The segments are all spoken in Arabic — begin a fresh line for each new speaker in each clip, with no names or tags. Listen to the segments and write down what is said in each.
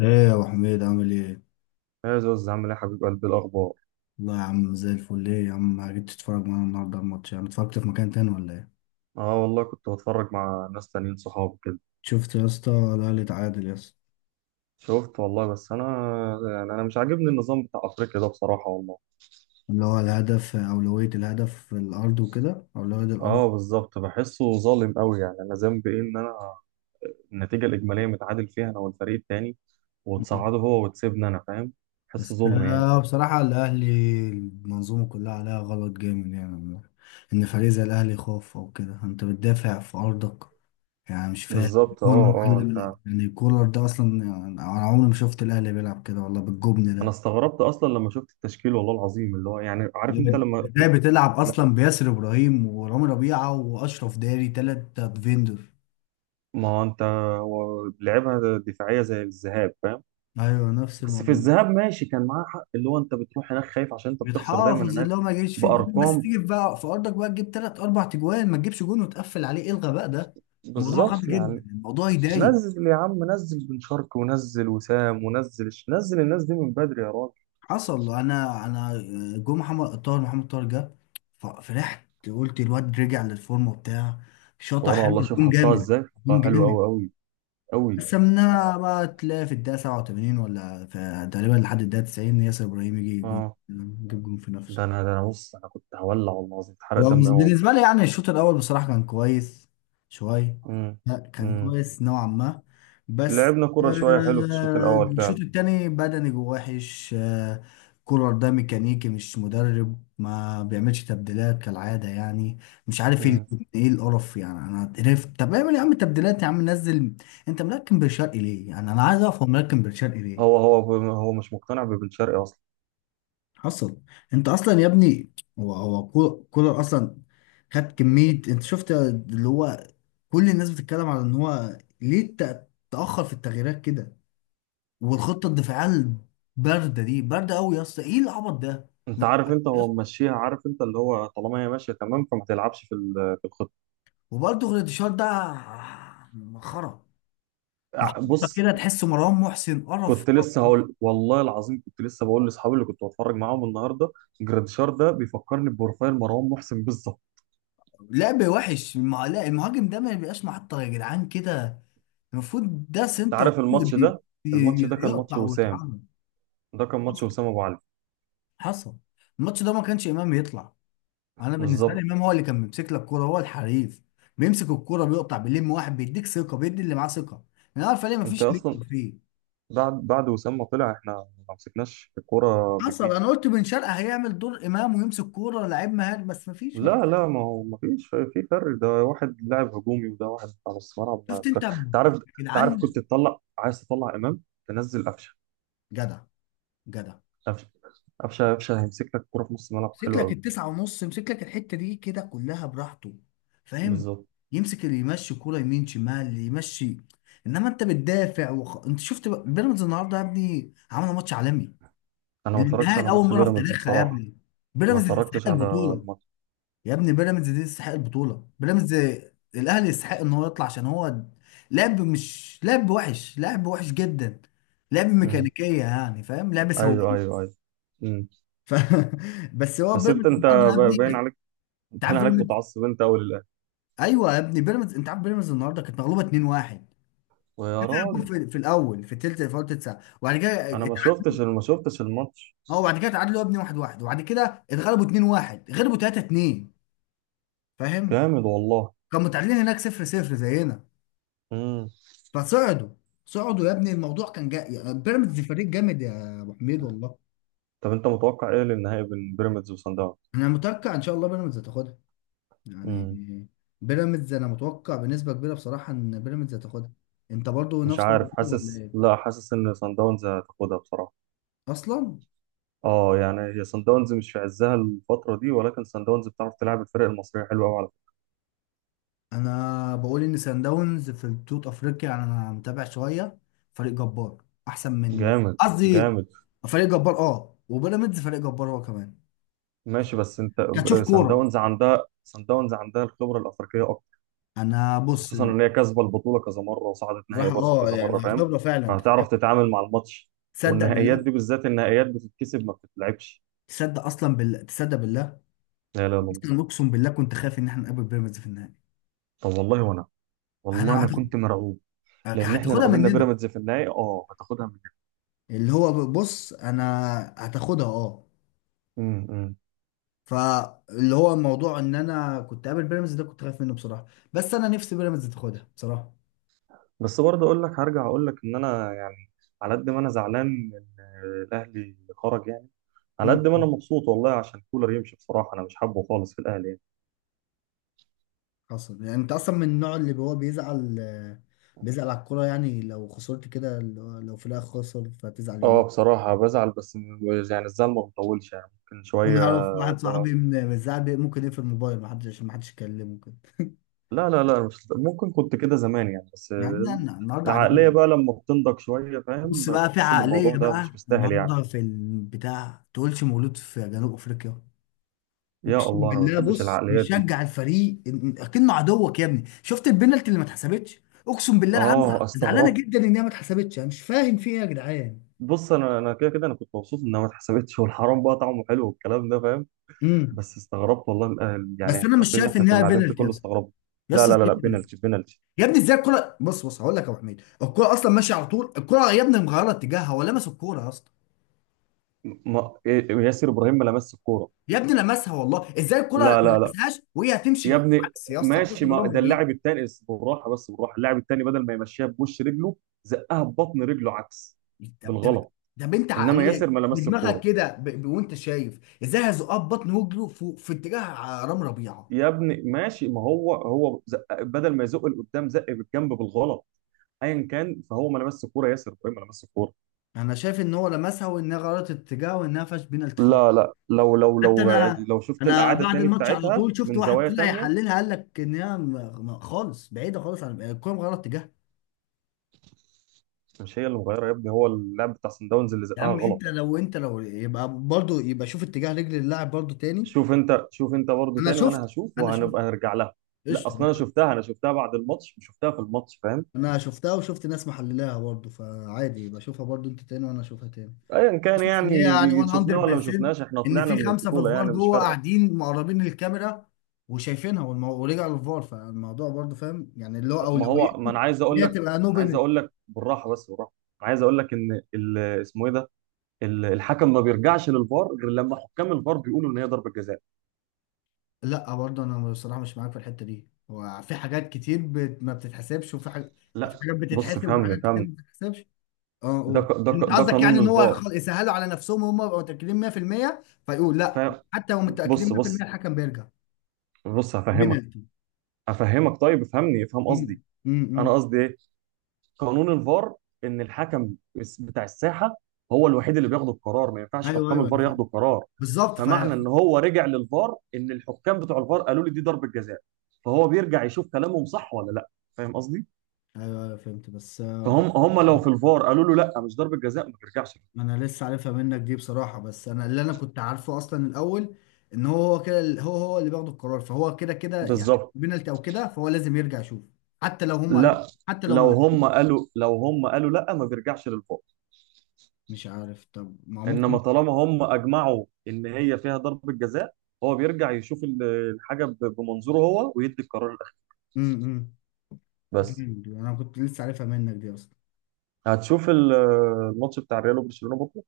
ايه يا ابو حميد عامل ايه؟
يا زوز عامل ايه يا حبيب قلبي الاخبار؟
والله يا عم زي الفل، ايه يا عم ما جيت تتفرج معانا النهارده على الماتش؟ يعني اتفرجت في مكان تاني ولا ايه؟
اه والله كنت بتفرج مع ناس تانيين صحابي كده.
شفت يا اسطى الاهلي اتعادل يا اسطى.
شفت والله بس انا، انا مش عاجبني النظام بتاع افريقيا ده بصراحه والله.
اللي هو الهدف اولوية الهدف في الارض وكده اولوية الارض.
اه بالظبط، بحسه ظالم قوي، انا ذنبي ايه؟ ان انا النتيجه الاجماليه متعادل فيها انا والفريق التاني،
مم.
وتصعده هو وتسيبني انا، فاهم؟ بحسه
بس
ظلم يعني.
بصراحة الاهلي المنظومة كلها عليها غلط جامد يعني. ان فريق زي الاهلي يخاف او كده، انت بتدافع في ارضك يعني، مش فاهم.
بالظبط، اه انت.
كولر ده اصلا، يعني انا عمري ما شفت الاهلي بيلعب كده والله بالجبن
انا
ده.
استغربت اصلا لما شفت التشكيل والله العظيم، اللي هو يعني عارف انت لما.
ازاي بتلعب
لا،
اصلا بياسر ابراهيم ورامي ربيعه واشرف داري تلات ديفندر؟
ما هو انت، هو لعبها دفاعيه زي الذهاب فاهم.
ايوه نفس
بس في
الموضوع.
الذهاب ماشي كان معاه حق، اللي هو انت بتروح هناك خايف عشان انت بتخسر دايما
بتحافظ
هناك.
اللي هو ما يجيش فيك جون، بس
بارقام،
تيجي بقى في ارضك بقى تجيب تلات اربع تجوان ما تجيبش جون وتقفل عليه، ايه الغباء ده؟ الموضوع غبي
بالظبط
جدا،
يعني.
الموضوع يضايق.
نزل يا عم، نزل بن شرقي، ونزل وسام، ونزل نزل الناس دي من بدري يا راجل.
حصل. انا جو، محمد طاهر جه، ففرحت قلت الواد رجع للفورمه بتاع، شاطح
وانا والله
حلو،
شوف
جون
حطها
جامد،
ازاي،
جون
حطها حلو
جامد.
قوي قوي قوي.
قسمناها بقى تلاقي في الدقيقة 87 ولا في تقريبا لحد الدقيقة 90 ياسر إبراهيم يجي جون،
اه،
يجيب جون في
ده
نفسه.
انا ده انا بص، انا كنت هولع والله العظيم، اتحرق دمي قوي والله.
بالنسبة لي يعني الشوط الأول بصراحة كان كويس شوية.
امم
لا كان
امم
كويس نوعا ما. بس
لعبنا كرة شوية حلو في الشوط الاول
الشوط
فعلا.
التاني بدني جوه وحش كولر ده ميكانيكي مش مدرب، ما بيعملش تبديلات كالعادة يعني. مش عارف
امم
ايه القرف يعني، انا قرفت، طب اعمل يا عم تبديلات يا عم، نزل. انت ملكم بن شرقي ليه؟ يعني انا عايز افهم، ملكم بن شرقي ليه؟
هو هو هو مش مقتنع ببن شرقي.
حصل. انت اصلا يا ابني هو هو كولر كولر اصلا. خد كميه، انت شفت اللي هو، كل الناس بتتكلم على ان هو ليه تاخر في التغييرات كده، والخطه الدفاعيه البارده دي بارده قوي يا اسطى، ايه العبط ده؟
انت عارف انت هو ممشيها، عارف انت اللي هو طالما هي ماشيه تمام فما تلعبش في في الخطه.
وبرده غريتشار ده مسخره.
بص،
كده تحس مروان محسن قرف.
كنت لسه هقول والله العظيم، كنت لسه بقول لاصحابي اللي كنت بتفرج معاهم النهارده، جراديشار ده بيفكرني ببروفايل مروان محسن بالظبط.
لعب وحش لا، المهاجم ده ما بيبقاش محطه يا جدعان، كده المفروض ده
انت
سنتر.
عارف الماتش
دي
ده، الماتش
دي-
ده كان ماتش
يقطع
وسام،
ويتحرك.
ده كان ماتش وسام ابو علي.
حصل. الماتش ده ما كانش امام يطلع، انا بالنسبه لي
بالظبط.
امام هو اللي كان بيمسك لك الكوره، هو الحريف، بيمسك الكوره بيقطع بيلم واحد، بيديك ثقه، بيدي اللي معاه ثقه. انا عارف ليه، ما
انت
فيش
اصلا
ليدر فيه.
بعد وسام ما طلع، احنا ما مسكناش الكوره بجنيه.
حصل. انا قلت بن شرقه هيعمل دور امام ويمسك كوره، لعيب مهاري، بس مفيش، ما فيش.
لا لا، ما هو ما فيش في فرق، ده واحد لاعب هجومي وده واحد على نص ملعب، ما
شفت
تك-
انت ب- يا
تعرف، تعرف
جدعان،
كنت تطلع، عايز تطلع امام، تنزل قفشه،
جدع جدع،
قفشه، قفشه. قفشه هيمسك لك الكوره في نص الملعب
يمسك
حلو
لك
قوي.
التسعه ونص، يمسك لك الحته دي كده كلها براحته، فاهم؟
بالظبط.
يمسك اللي يمشي كوره يمين شمال يمشي. انما انت بتدافع بيراميدز النهارده يا ابني عملوا ماتش عالمي،
انا
دي
ما اتفرجتش
النهائي
على
لاول
ماتش
مره في
بيراميدز
تاريخها يا
بصراحه،
ابني،
ما
بيراميدز
اتفرجتش
تستحق
على
البطوله،
الماتش.
يا ابني بيراميدز دي تستحق البطوله، بيراميدز. الاهلي يستحق ان هو يطلع، عشان هو لعب، مش لعب وحش، لعب وحش جدا، لعب
امم.
ميكانيكيه يعني فاهم، لعب
ايوه
سواقين
ايوه ايوه. امم.
ف... بس هو
بس
بيراميدز
انت، انت
النهارده يا
باين
ابني.
عليك،
انت
باين
عارف
عليك
بيراميدز،
متعصب انت قوي للاهلي.
ايوه يا ابني بيراميدز، انت عارف بيراميدز النهارده كانت مغلوبه 2-1،
ويا راجل،
جول في الاول، في الثلث، في اول تلت ساعه، وبعد كده
انا ما شفتش، ما شفتش الماتش
اه وبعد كده اتعادلوا يا ابني 1-1، وبعد كده اتغلبوا 2-1، غلبوا 3-2، فاهم؟
كامل والله.
كانوا متعادلين هناك 0-0 زينا
امم.
فصعدوا. صعدوا يا ابني الموضوع كان جاي، يعني بيراميدز فريق جامد يا ابو حميد والله.
طب انت متوقع ايه للنهائي بين بيراميدز وصن
انا متوقع ان شاء الله بيراميدز هتاخدها يعني.
داونز؟
بيراميدز انا متوقع بنسبه كبيره بصراحه ان بيراميدز هتاخدها. انت برضو
مش
نفس
عارف،
الموضوع ولا
حاسس،
ايه؟
لا، حاسس ان سان داونز هتاخدها بصراحه.
اصلا
اه يعني هي سان داونز مش في عزها الفتره دي، ولكن سان داونز بتعرف تلعب الفرق المصريه حلوه قوي. على
انا بقول ان سان داونز في بطوله افريقيا يعني، انا متابع شويه، فريق جبار، احسن
فكره،
من
جامد
قصدي
جامد.
فريق جبار، اه، وبيراميدز فريق جبار هو كمان.
ماشي، بس انت
كتشوف
سان
كوره.
داونز عندها، سان داونز عندها الخبره الافريقيه اكتر،
انا بص،
خصوصا ان هي كاسبه البطوله كذا مره وصعدت نهائي
راح،
برضه
اه
كذا
يعني
مره، فاهم؟
هختبره فعلا،
فهتعرف تتعامل مع الماتش،
تصدق
والنهائيات
بالله؟
دي بالذات النهائيات بتتكسب ما بتتلعبش.
تصدق اصلا بالله؟ تصدق بالله؟
لا لا لا،
اصلا اقسم بالله كنت خايف ان احنا نقابل بيراميدز في النهائي.
طب والله وانا، والله
انا
انا
هت-
كنت مرعوب. لان احنا لو
هتاخدها
قابلنا
مننا
بيراميدز في النهائي، اه، هتاخدها
اللي هو، بص انا هتاخدها اه،
مننا.
فاللي هو الموضوع ان انا كنت قابل بيراميدز ده كنت خايف منه بصراحه، بس انا نفسي بيراميدز تاخدها بصراحه.
بس برضه اقول لك، هرجع اقول لك ان انا يعني على قد ما انا زعلان ان الاهلي خرج يعني، على قد ما انا
امم.
مبسوط والله عشان كولر يمشي. بصراحه انا مش حابه خالص في الاهلي يعني.
حصل يعني. انت اصلا من النوع اللي هو بيزعل، بيزعل على الكوره يعني، لو خسرت كده اللي هو لو في الاخر خسر فتزعل
اه
يومين.
بصراحه بزعل، بس يعني الزعل ما بيطولش يعني، ممكن شويه.
انا اعرف واحد
اللي هو
صاحبي من الزعل ممكن يقفل الموبايل، ما حدش، عشان ما حدش يكلمه كده
لا لا لا، مش ممكن، كنت كده زمان يعني. بس
النهارده
العقليه
قاعدين.
بقى لما بتنضج شويه فاهم،
بص بقى في
بتحس ان الموضوع
عقليه
ده
بقى
مش مستاهل يعني.
النهارده، في البتاع تقولش مولود في جنوب افريقيا،
يا
اقسم
الله، انا ما
بالله.
بحبش
بص
العقليات دي.
بيشجع الفريق اكنه عدوك يا ابني، شفت البنالتي اللي ما اتحسبتش؟ اقسم بالله العالم
اه
زعلانه
استغربت.
جدا ان هي ما اتحسبتش، انا مش فاهم في ايه يا جدعان.
بص انا، كده كده انا كنت مبسوط انها ما اتحسبتش، والحرام بقى طعمه حلو والكلام ده فاهم.
امم.
بس استغربت والله الأهل يعني،
بس انا مش
الكافيه اللي
شايف
احنا
ان
كنا
هي
قاعدين فيه
بنالتي يا
كله
اسطى،
استغربنا.
يا
لا لا لا
اسطى دي
لا،
penalty.
بينالتي بينالتي.
يا ابني ازاي الكرة، بص بص هقول لك يا ابو حميد، الكرة اصلا ماشية على طول، الكرة يا ابني مغيرة اتجاهها، هو لمس الكرة يا اسطى،
ما إيه، ياسر ابراهيم ما لمس الكوره.
يا ابني لمسها والله، ازاي الكرة
لا
ما
لا لا
لمسهاش وهي
يا
هتمشي
ابني،
عكس يا اسطى؟ هتروح
ماشي، ما
لرامي
ده
ربيع.
اللاعب الثاني بالراحه، بس بالراحه، اللاعب الثاني بدل ما يمشيها بوش رجله زقها ببطن رجله عكس
طب.
بالغلط.
طب انت
انما ياسر
عقلية
ما لمس
بدماغك
الكوره
كده وانت شايف ازاي هيزقها ببطن وجره في اتجاه رامي ربيعة.
يا ابني. ماشي ما هو هو زق بدل ما يزق لقدام، زق بالجنب بالغلط. ايا كان، فهو ما لمس الكوره، ياسر ابراهيم ما لمس الكوره.
انا شايف ان هو لمسها وانها غيرت اتجاه وانها فاش بينالتي خالص.
لا لا، لو لو
حتى
لو يعني
انا،
لو شفت
انا
الإعادة
بعد
تاني
الماتش على
بتاعتها
طول شفت
من
واحد
زوايا
طلع
تانية.
يحللها، قال لك ان هي خالص بعيده خالص عن الكوره مغيره اتجاهها.
مش هي اللي مغيرة يا ابني، هو اللاعب بتاع سان داونز اللي
يا
زقها
عم انت
غلط.
لو انت لو يبقى برضو، يبقى شوف اتجاه رجل اللاعب برضو تاني.
شوف انت، شوف انت برضو
انا
تاني، وانا
شفت
هشوف،
انا شفت.
وهنبقى نرجع لها. لا
قشطه يا
اصلا انا
باشا.
شفتها، انا شفتها بعد الماتش مش شفتها في الماتش فاهم.
انا شفتها وشفت ناس محللاها برضو، فعادي يبقى شوفها برضو انت تاني وانا اشوفها تاني.
ايا كان
شوف ان هي يعني
يعني، شفناه ولا ما
100%،
شفناش، احنا
ان
طلعنا
في
من
خمسه في
البطولة
الفار
يعني مش
جوه
فارقة.
قاعدين مقربين للكاميرا وشايفينها ورجع للفار، فالموضوع برضو فاهم يعني اللي هو
طب ما هو،
اولويته
ما انا عايز
ان
اقول
هي
لك،
تبقى نو
انا عايز
بينالتي.
اقول لك بالراحة، بس بالراحة. أنا عايز اقول لك ان اسمه ايه ده، الحكم ما بيرجعش للفار غير لما حكام الفار بيقولوا ان هي ضربة جزاء.
لا برضو انا بصراحه مش معاك في الحته دي، هو في حاجات كتير ما بتتحسبش وفي حاجات
لا،
يعني، في حاجات
بص
بتتحسب وفي
فهمني،
حاجات كتير
فهمني.
ما بتتحسبش. اه قول. انت
ده
قصدك
قانون
يعني ان هو
الفار.
يسهلوا على نفسهم وهم يبقوا متاكدين 100% فيقول
ف
لا؟ حتى لو متاكدين
بص
100%
بص
الحكم بيرجع.
بص، هفهمك،
بنالتي.
هفهمك. طيب افهمني، افهم قصدي. انا
امم.
قصدي ايه؟ قانون الفار ان الحكم بتاع الساحه هو الوحيد اللي بياخد القرار، ما ينفعش
ايوه
حكام
ايوه، انا
الفار
فاهم،
ياخدوا القرار.
بالظبط ايوه.
فمعنى ان هو رجع للفار ان الحكام بتوع الفار قالوا لي دي ضربه جزاء، فهو بيرجع يشوف كلامهم صح ولا لا، فاهم قصدي؟
ايوه فهمت، بس
فهم هم لو في الفار قالوا له لا مش ضربه جزاء ما بيرجعش.
انا لسه عارفها منك دي بصراحه، بس انا اللي انا كنت عارفه اصلا الاول، ان هو كده هو اللي بياخد القرار، فهو كده كده يعني
بالظبط.
بينالتي او كده، فهو لازم يرجع يشوف حتى لو هم قالوا،
لا
حتى لو ما
لو هم
قالوا.
قالوا، لو هم قالوا لا ما بيرجعش للفار.
مش عارف طب ما هو
انما
ممكن.
طالما هم اجمعوا ان هي فيها ضربه جزاء، هو بيرجع يشوف الحاجه بمنظوره هو ويدي القرار الاخير.
امم.
بس.
جامد، انا كنت لسه عارفها منك دي اصلا.
هتشوف الماتش بتاع الريال وبرشلونه بكره.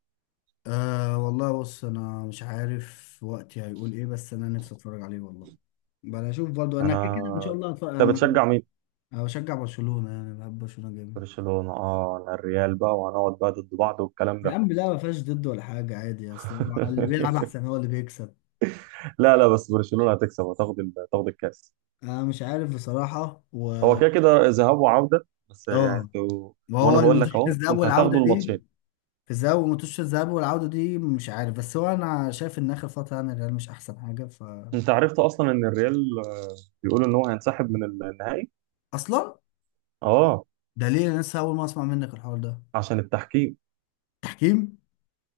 أه والله، بص انا مش عارف وقتي هيقول ايه، بس انا نفسي اتفرج عليه والله، بقى اشوف برضو، انا كده
انا،
كده ان شاء الله هتفرج
انت
انا.
بتشجع مين؟
أنا بشجع برشلونة، يعني بحب برشلونة جامد.
برشلونه، اه، انا الريال بقى وهنقعد بقى ضد بعض والكلام
يا
ده.
عم لا، ما فيهاش ضد ولا حاجة، عادي، اصل هو اللي بيلعب احسن هو اللي بيكسب.
لا لا، بس برشلونه هتكسب، هتاخد هتاخد الكاس.
انا مش عارف بصراحة. و
هو كده كده ذهاب وعوده بس يعني
اه،
انتوا.
ما هو
وانا بقول
الماتش
لك
في
اهو،
الذهاب
انت
والعودة
هتاخدوا
دي،
الماتشين.
في الذهاب، وماتش الذهاب والعودة دي مش عارف، بس هو انا شايف ان اخر فترة يعني الريال مش احسن حاجة ف.
انت عرفت اصلا ان الريال، بيقولوا ان هو هينسحب من النهائي.
اصلا
اه
ده ليه؟ انا لسه اول ما اسمع منك الحوار ده.
عشان التحكيم.
تحكيم؟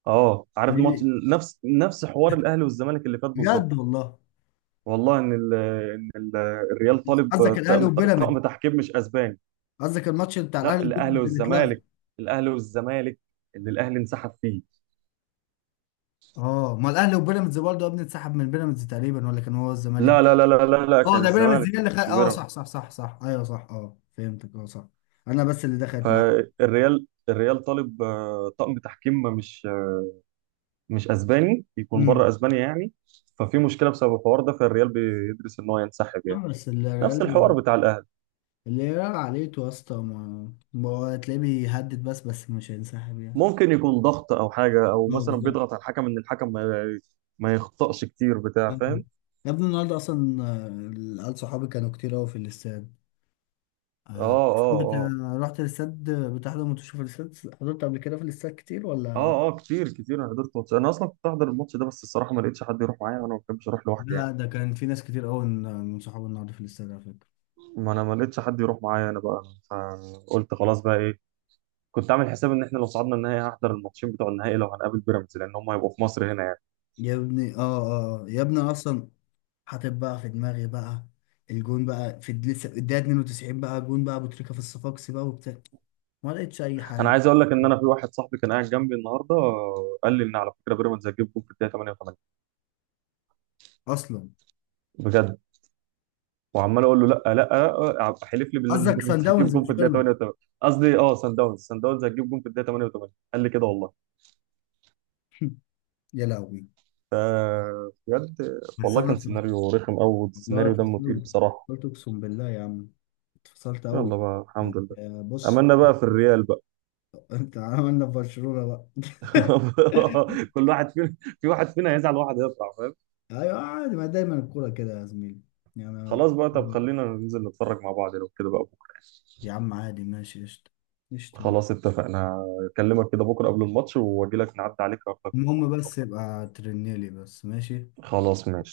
اه، عارف ماتش،
ليه؟
نفس حوار الاهلي والزمالك اللي فات بالظبط.
بجد والله.
والله ان ال ان ال الريال طالب
قصدك الاهلي
طقم
وبيراميدز؟
طقم تحكيم مش اسباني.
قصدك الماتش بتاع
لا،
الاهلي
الاهلي
وبيراميدز اللي اتلغى؟
والزمالك، الاهلي والزمالك اللي الاهلي انسحب فيه.
اه ما الاهلي وبيراميدز برضه يا ابني اتسحب من بيراميدز تقريبا، ولا كان هو الزمالك؟
لا لا لا لا لا لا،
اه
كان
ده بيراميدز
الزمالك
هي
ما
اللي خد،
كانش
اه
بيراميدز.
صح صح صح صح، ايوه صح، اه فهمتك، اه صح. انا بس اللي دخلت معاك.
فالريال، الريال طالب، طقم تحكيم مش، مش اسباني، يكون
امم.
بره اسبانيا يعني. ففي مشكله بسبب الحوار ده، فالريال بيدرس ان هو ينسحب يعني.
نعم، بس
نفس الحوار
الريال
بتاع الاهلي.
عليته يا اسطى، ما هو هتلاقيه بيهدد بس، بس مش هينسحب يعني.
ممكن يكون ضغط او حاجه، او
اه
مثلا
بالظبط.
بيضغط على الحكم ان الحكم ما يخطأش كتير بتاع
أيوة.
فاهم.
يا ابني النهارده اصلا العيال صحابي كانوا كتير قوي في الاستاد
اه
آه،
اه
بت...
اه
رحت الاستاد؟ بتحضر ماتش في الاستاد؟ حضرت قبل كده في الاستاد كتير ولا؟
اه كتير كتير. انا حضرت ماتش، انا اصلا كنت احضر الماتش ده، بس الصراحه ما لقيتش حد يروح معايا، وانا ما بحبش اروح لوحدي يعني.
لا ده كان في ناس كتير قوي من صحابي النهارده في الاستاد على فكرة.
ما انا ما لقيتش حد يروح معايا انا بقى، فقلت خلاص بقى ايه، كنت عامل حساب ان احنا لو صعدنا النهائي هحضر الماتشين بتوع النهائي، لو هنقابل بيراميدز لان هم هيبقوا في مصر هنا يعني.
يا ابني اه، اه يا ابني اصلا، حاطط بقى في دماغي بقى الجون بقى لسه الدقيقة 92 بقى جون بقى ابو تريكة في الصفاقسي بقى وبتاع، ما لقيتش اي
انا
حاجة.
عايز اقول لك ان انا، في واحد صاحبي كان قاعد جنبي النهارده قال لي ان على فكره بيراميدز هتجيب جول في الدقيقه 88.
اصلا
بجد؟ وعمال اقول له لا لا، حلف لي بالله ان
قصدك سان
بيراميدز هتجيب
داونز
جون
مش
في الدقيقه
بيراميدز؟
88. قصدي اه سان داونز، سان داونز هتجيب جون في الدقيقه 88 قال لي كده والله.
يا لهوي.
ف بجد
بس
والله،
انا
كان
اتف-
سيناريو رخم قوي،
والله
السيناريو دمه تقيل
اتفصلت،
بصراحه.
اتفصلت اقسم بالله يا عم، اتفصلت قوي.
يلا بقى، الحمد لله،
بص،
املنا بقى في الريال بقى.
انت عملنا في برشلونة بقى
كل واحد فينا، في واحد فينا هيزعل، واحد هيفرح فاهم.
ايوه عادي، ما دايما الكورة كده يا زميلي يعني.
خلاص بقى، طب خلينا ننزل نتفرج مع بعض لو كده بقى بكره.
يا عم عادي ماشي قشطة، قشطة.
خلاص اتفقنا. اكلمك كده بكره قبل الماتش، واجي لك نعدي عليك اخدك،
المهم
نتفرج.
بس يبقى ترنيلي بس، ماشي.
خلاص ماشي.